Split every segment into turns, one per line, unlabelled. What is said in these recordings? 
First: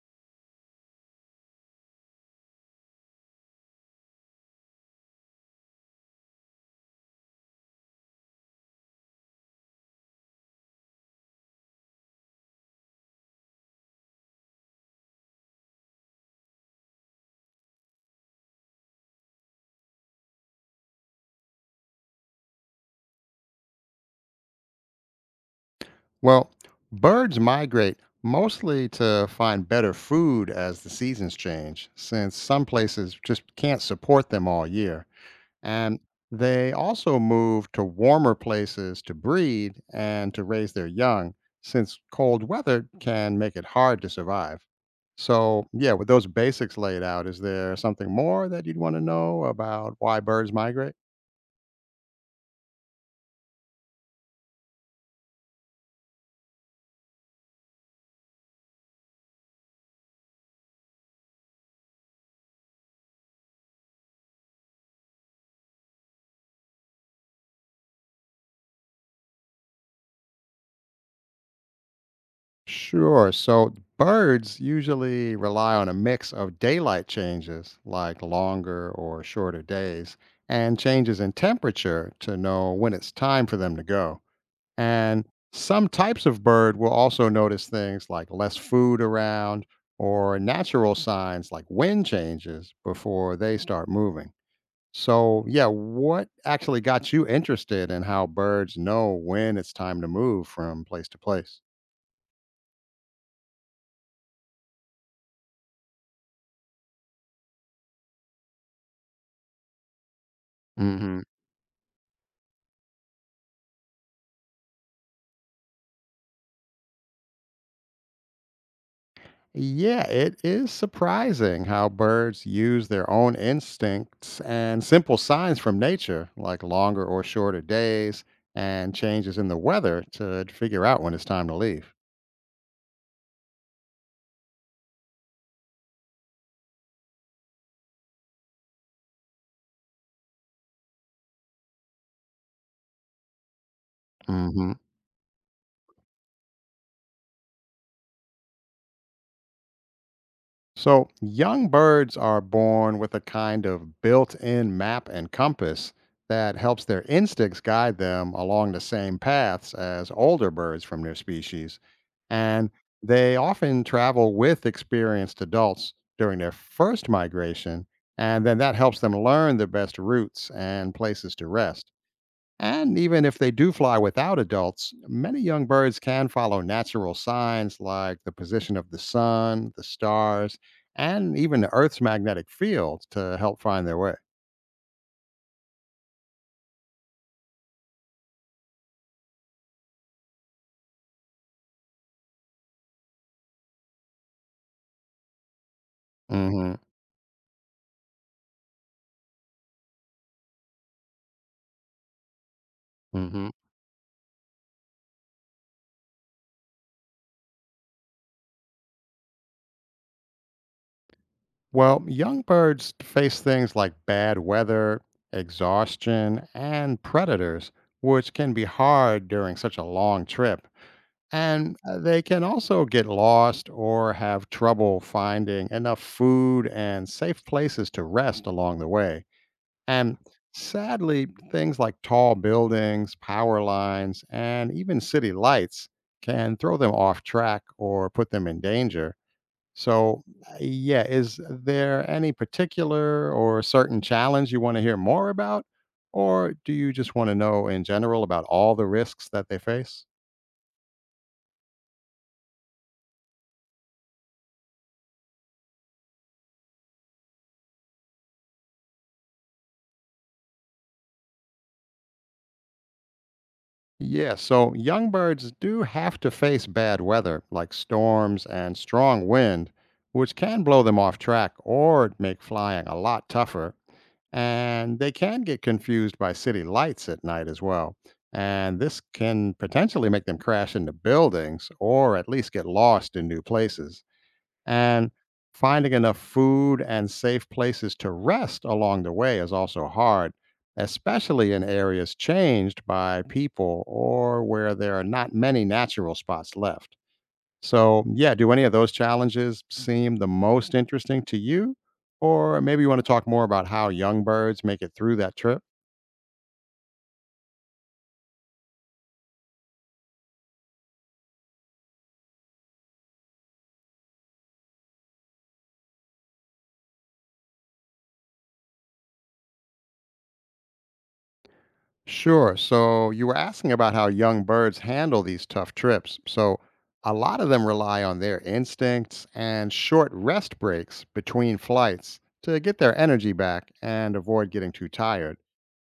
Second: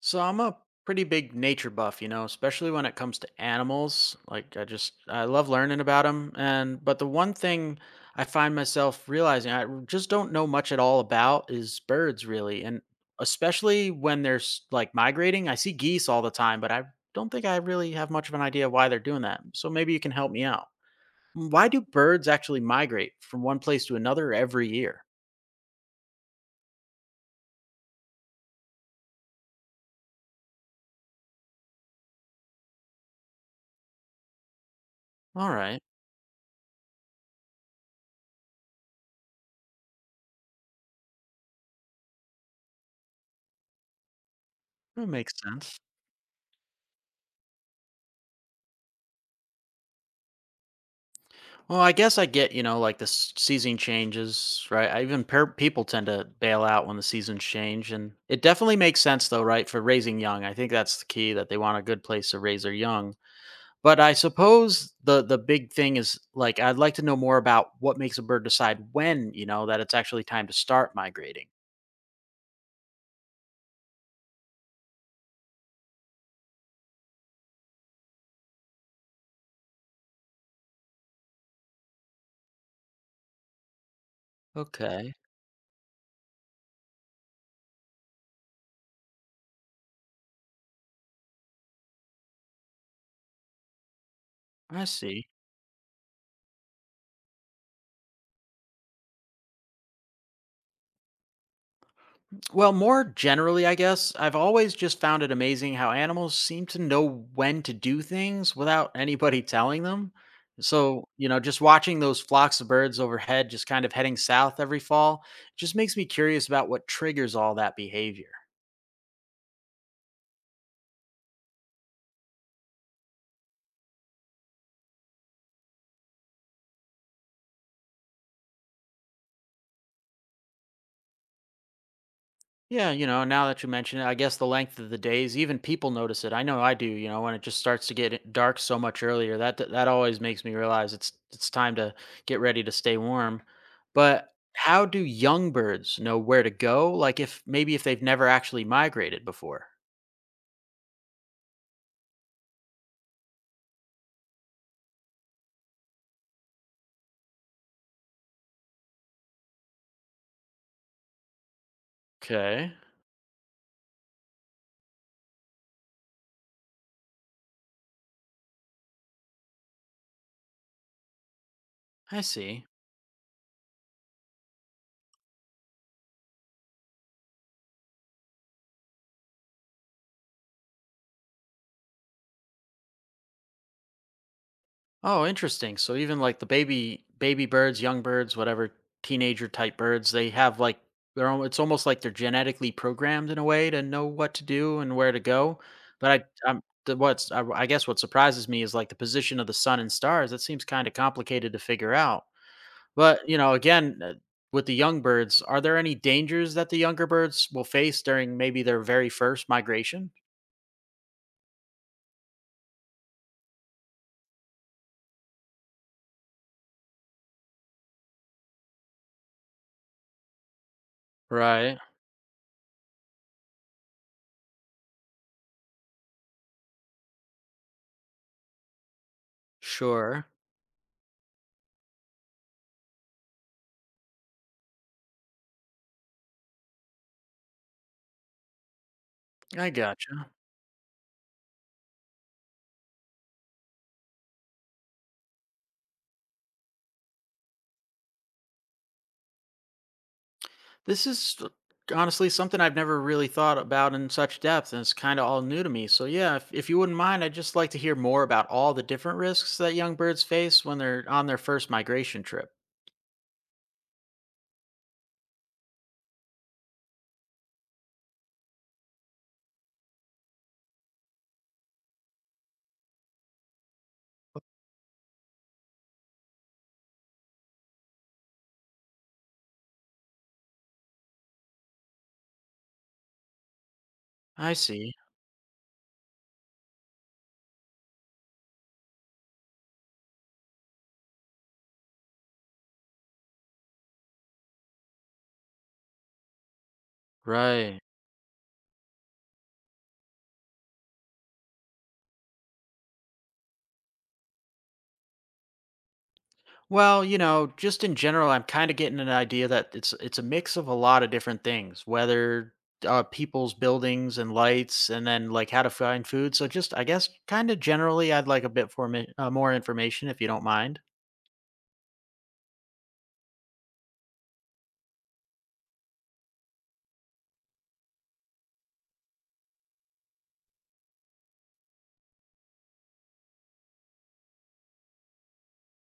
So I'm a pretty big nature buff, you know, especially when it comes to animals. I love learning about them and but the one thing I find myself realizing just don't know much at all about is birds really, and especially when they're like migrating. I see geese all the time, but I don't think I really have much of an idea why they're doing that. So maybe you can help me out. Mm, why do birds actually migrate from one place to another every year?
Well, birds migrate mostly to find better food as the seasons change, since some places just can't support them all year.
All right.
And they also move to warmer places to breed and to raise their young, since cold weather can make it hard to survive.
That makes
So,
sense.
yeah, with those basics laid out, is there something more that you'd want to know about why birds migrate?
Well, I guess I get, you know, like the season changes, right? I even people tend to bail out when the seasons change. And it definitely makes sense, though, right? For raising young. I think that's the key, that they want a good place to raise their young. But I suppose the big thing is, like, I'd like to know more about what makes a bird decide when, you know, that it's actually time to start migrating.
Sure. So birds usually rely on a mix of daylight changes, like longer or shorter days, and changes in temperature to know when it's time for them to go.
Okay.
And some types of bird will also notice things like less food around or natural signs like wind changes before they start moving.
I see.
So, yeah, what actually got you interested in how birds know when it's time to move from place to place?
Well, more generally, I guess, I've always just found it amazing how animals seem to know when to do things without anybody telling them. So,
Hmm.
you know, just watching those flocks of birds overhead just kind of heading south every fall just makes me curious about what triggers all that behavior.
Yeah, it is surprising how birds use their own instincts and simple signs from nature, like longer or shorter days and changes in the weather, to figure out when it's time to leave.
Yeah, you know, now that you mention it, I guess the length of the days, even people notice it. I know I do, you know, when it just starts to get it dark so much earlier, that always makes me realize it's time to get ready to stay warm. But
Hmm.
how do young birds know where to go? Like, if maybe if they've never actually migrated before.
So, young birds are born with a kind of built in map and compass that helps their instincts guide them along the same paths as older birds from their species. And
Okay.
they often travel with experienced adults during their first migration, and then that helps them learn the best routes and places to rest.
I see.
And even if they do fly without adults, many young birds can follow natural signs like the position of the sun, the stars, and even the Earth's magnetic field to help find their way.
Oh, interesting. So even like the baby birds, young birds, whatever, teenager type birds, they have like their own, it's almost like they're genetically programmed in a way to know what to do and where to go. But I um
Hmm.
the, what's I, I guess what surprises me is like the position of the sun and stars. That seems kind of complicated to figure out. But, you
Hmm.
know, again, with the young birds, are there any dangers that the younger birds will face during maybe their very first migration?
Well, young birds face things like bad weather, exhaustion, and predators, which can be hard during such a long trip. And
Right.
they can also get lost or have trouble finding enough food and safe places to rest along the way. And
Sure.
sadly, things like tall buildings, power lines, and even city lights can throw them off track or put them in danger.
I
So,
gotcha.
yeah, is there any particular or certain challenge you want to hear more about? Or do you just want to know in general about all the risks that they face?
This is honestly something I've never really thought about in such depth, and it's kind of all new to me. So, yeah, if you wouldn't mind, I'd just like to hear more about all the different risks that young birds face when they're on their first migration trip.
Yeah, so young birds do have to face bad weather like storms and strong wind, which can blow them off track or make flying a lot tougher and they can get confused by city lights at night as well. And this can potentially make them crash into buildings or at least get lost in new places.
I see.
And finding enough food and safe places to rest along the way is also hard, especially in areas changed by people or where there are not many natural spots left.
Right.
So, yeah, do any of those challenges seem the most interesting to you? Or maybe you want to talk more about how young birds make it through that trip?
Well, you know, just in general, I'm kind of getting an idea that it's a mix of a lot of different things: weather, people's buildings and lights, and then like how to find food. So, just I guess kind of generally, I'd like a bit for more information, if you don't mind.
Sure. So, you were asking about how young birds handle these tough trips. So, a lot of them rely on their instincts and short rest breaks between flights to get their energy back and avoid getting too tired.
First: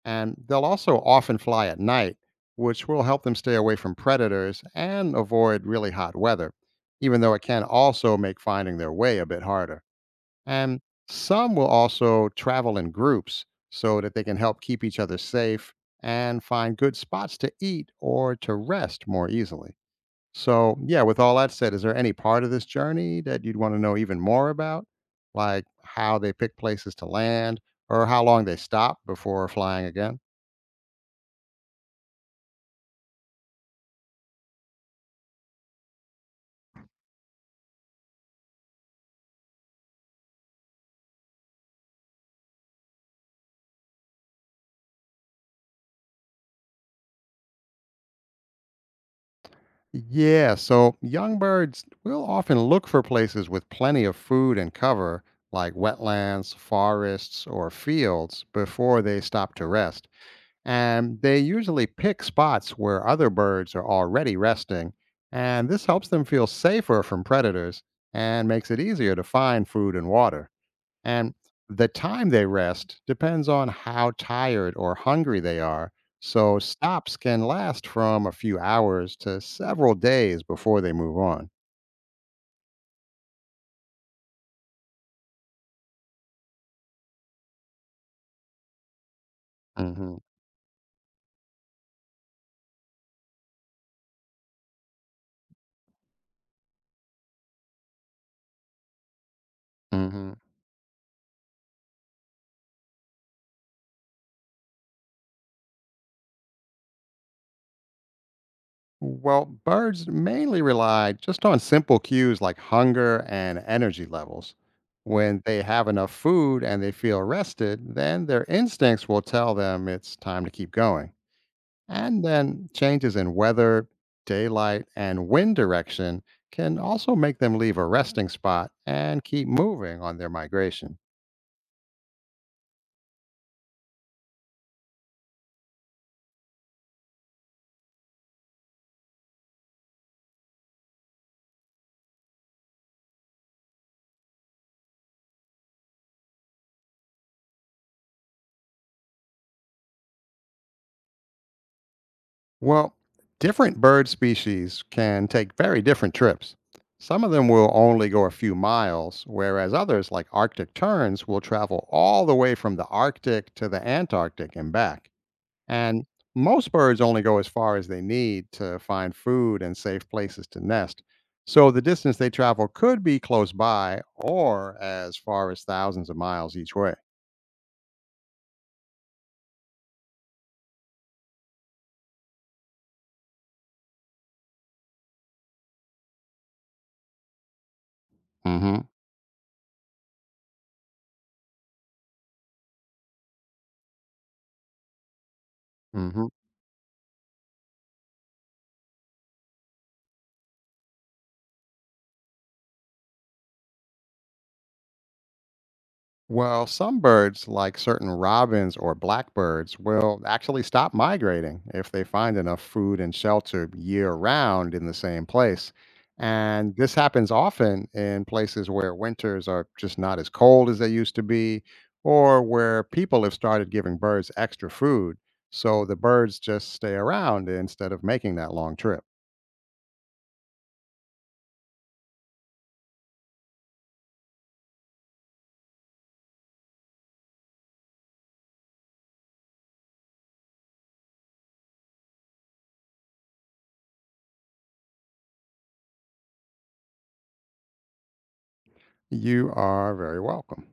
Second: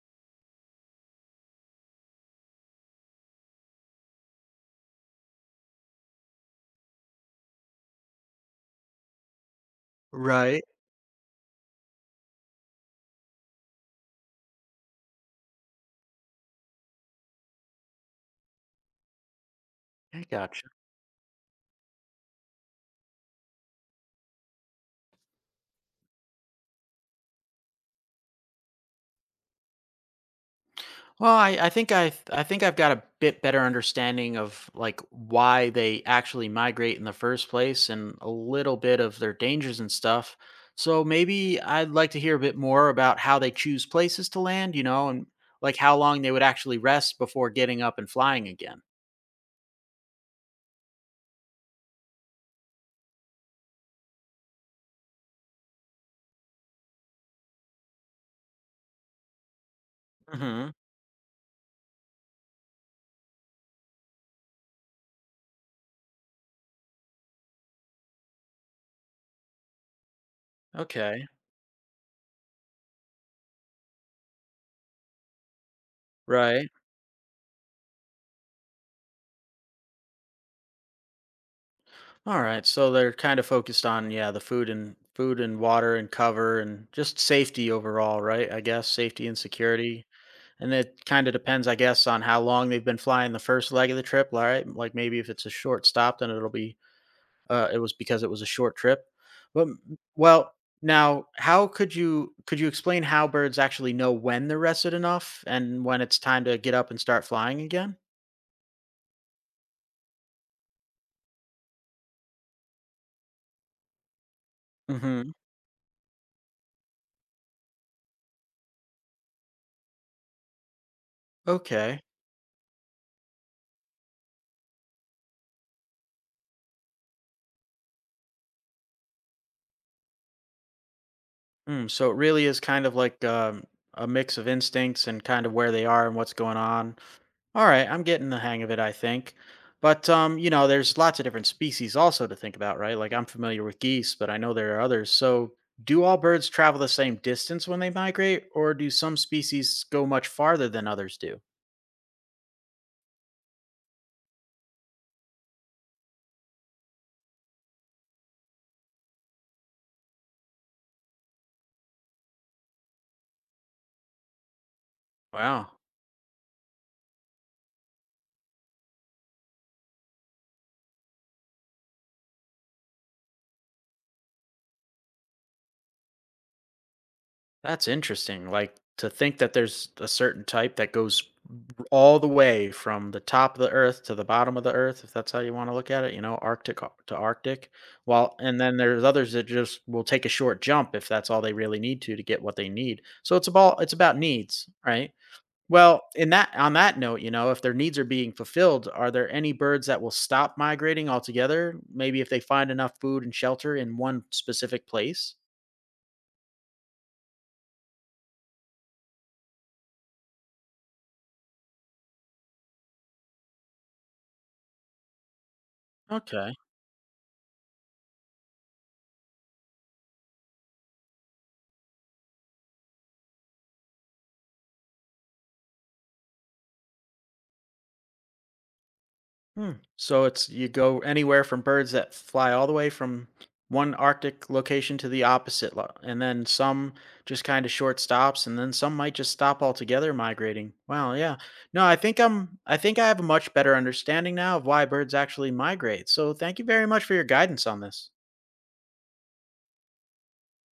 And they'll also often fly at night, which will help them stay away from predators and avoid really hot weather, even though it can also make finding their way a bit harder.
Right.
And some will also travel in groups so that they can help keep each other safe and find good spots to eat or to rest more easily.
I gotcha.
So, yeah, with all that said, is there any part of this journey that you'd want to know even more about? Like how they pick places to land or how long they stop before flying again?
Well, I think I've got a bit better understanding of like why they actually migrate in the first place and a little bit of their dangers and stuff. So maybe I'd like to hear a bit more about how they choose places to land, you know, and like how long they would actually rest before getting up and flying again.
Yeah, so young birds will often look for places with plenty of food and cover, like wetlands, forests, or fields, before they stop to rest.
Mhm.
And they usually pick spots where other birds are already resting, and this helps them feel safer from predators and makes it easier to find food and water.
Okay.
And the time they rest depends on how tired or hungry they are. So
Right.
stops can last from a few hours to several days before they move on.
All right. So they're kind of focused on, yeah, the food and water and cover and just safety overall, right? I guess safety and security.
Hmm.
And it kind of depends, I guess, on how long they've been flying the first leg of the trip. All right, like maybe if it's a short stop, then it'll be it was because it was a short trip. But m-
Hmm.
well, Now how could you explain how birds actually know when they're rested enough and when it's time to get up and start flying again?
Well, birds mainly rely just on simple cues like hunger and energy levels.
Mm-hmm.
When they have enough food and they feel rested, then their instincts will tell them it's time to keep going.
Okay.
And then changes in weather, daylight, and wind direction can also make them leave a resting spot and keep moving on their migration.
Mm, so it really is kind of like a mix of instincts and kind of where they are and what's going on. All right, I'm getting the hang of it, I think. But you know, there's lots of different species also to think about, right? Like, I'm familiar with geese, but I know there are others. So, do all birds travel the same distance when they migrate, or do some species go much farther than others do?
Well, different bird species can take very different trips. Some of them will only go a few miles, whereas others, like Arctic terns, will travel all the way from the Arctic to the Antarctic and back.
Wow,
And most birds only go as far as they need to find food and safe places to nest. So the distance they travel could be close by or as far as thousands of miles each way.
that's interesting. Like, to think that there's a certain type that goes all the way from the top of the earth to the bottom of the earth, if that's how you want to look at it, you know, to Arctic. Well, and then
Hmm.
there's others that just will take a short jump if that's all they really need to get what they need. So it's about needs, right? Well,
Hmm.
in that note, you know, if their needs are being fulfilled, are there any birds that will stop migrating altogether? Maybe if they find enough food and shelter in one specific place?
Well, some birds, like certain robins or blackbirds, will actually stop migrating if they find enough food and shelter year round in the same place.
Okay.
And this happens often in places where winters are just not as cold as they used to be, or where people have started giving birds extra food. So the birds just stay around instead of making that long trip.
Hmm. So it's, you go anywhere from birds that fly all the way from one Arctic location to the opposite, and then some just kind of short stops, and then some might just stop altogether migrating. Wow, yeah. No, I think I'm. I think I have a much better understanding now of why birds actually migrate. So thank you very much for your guidance on this.
You are very welcome.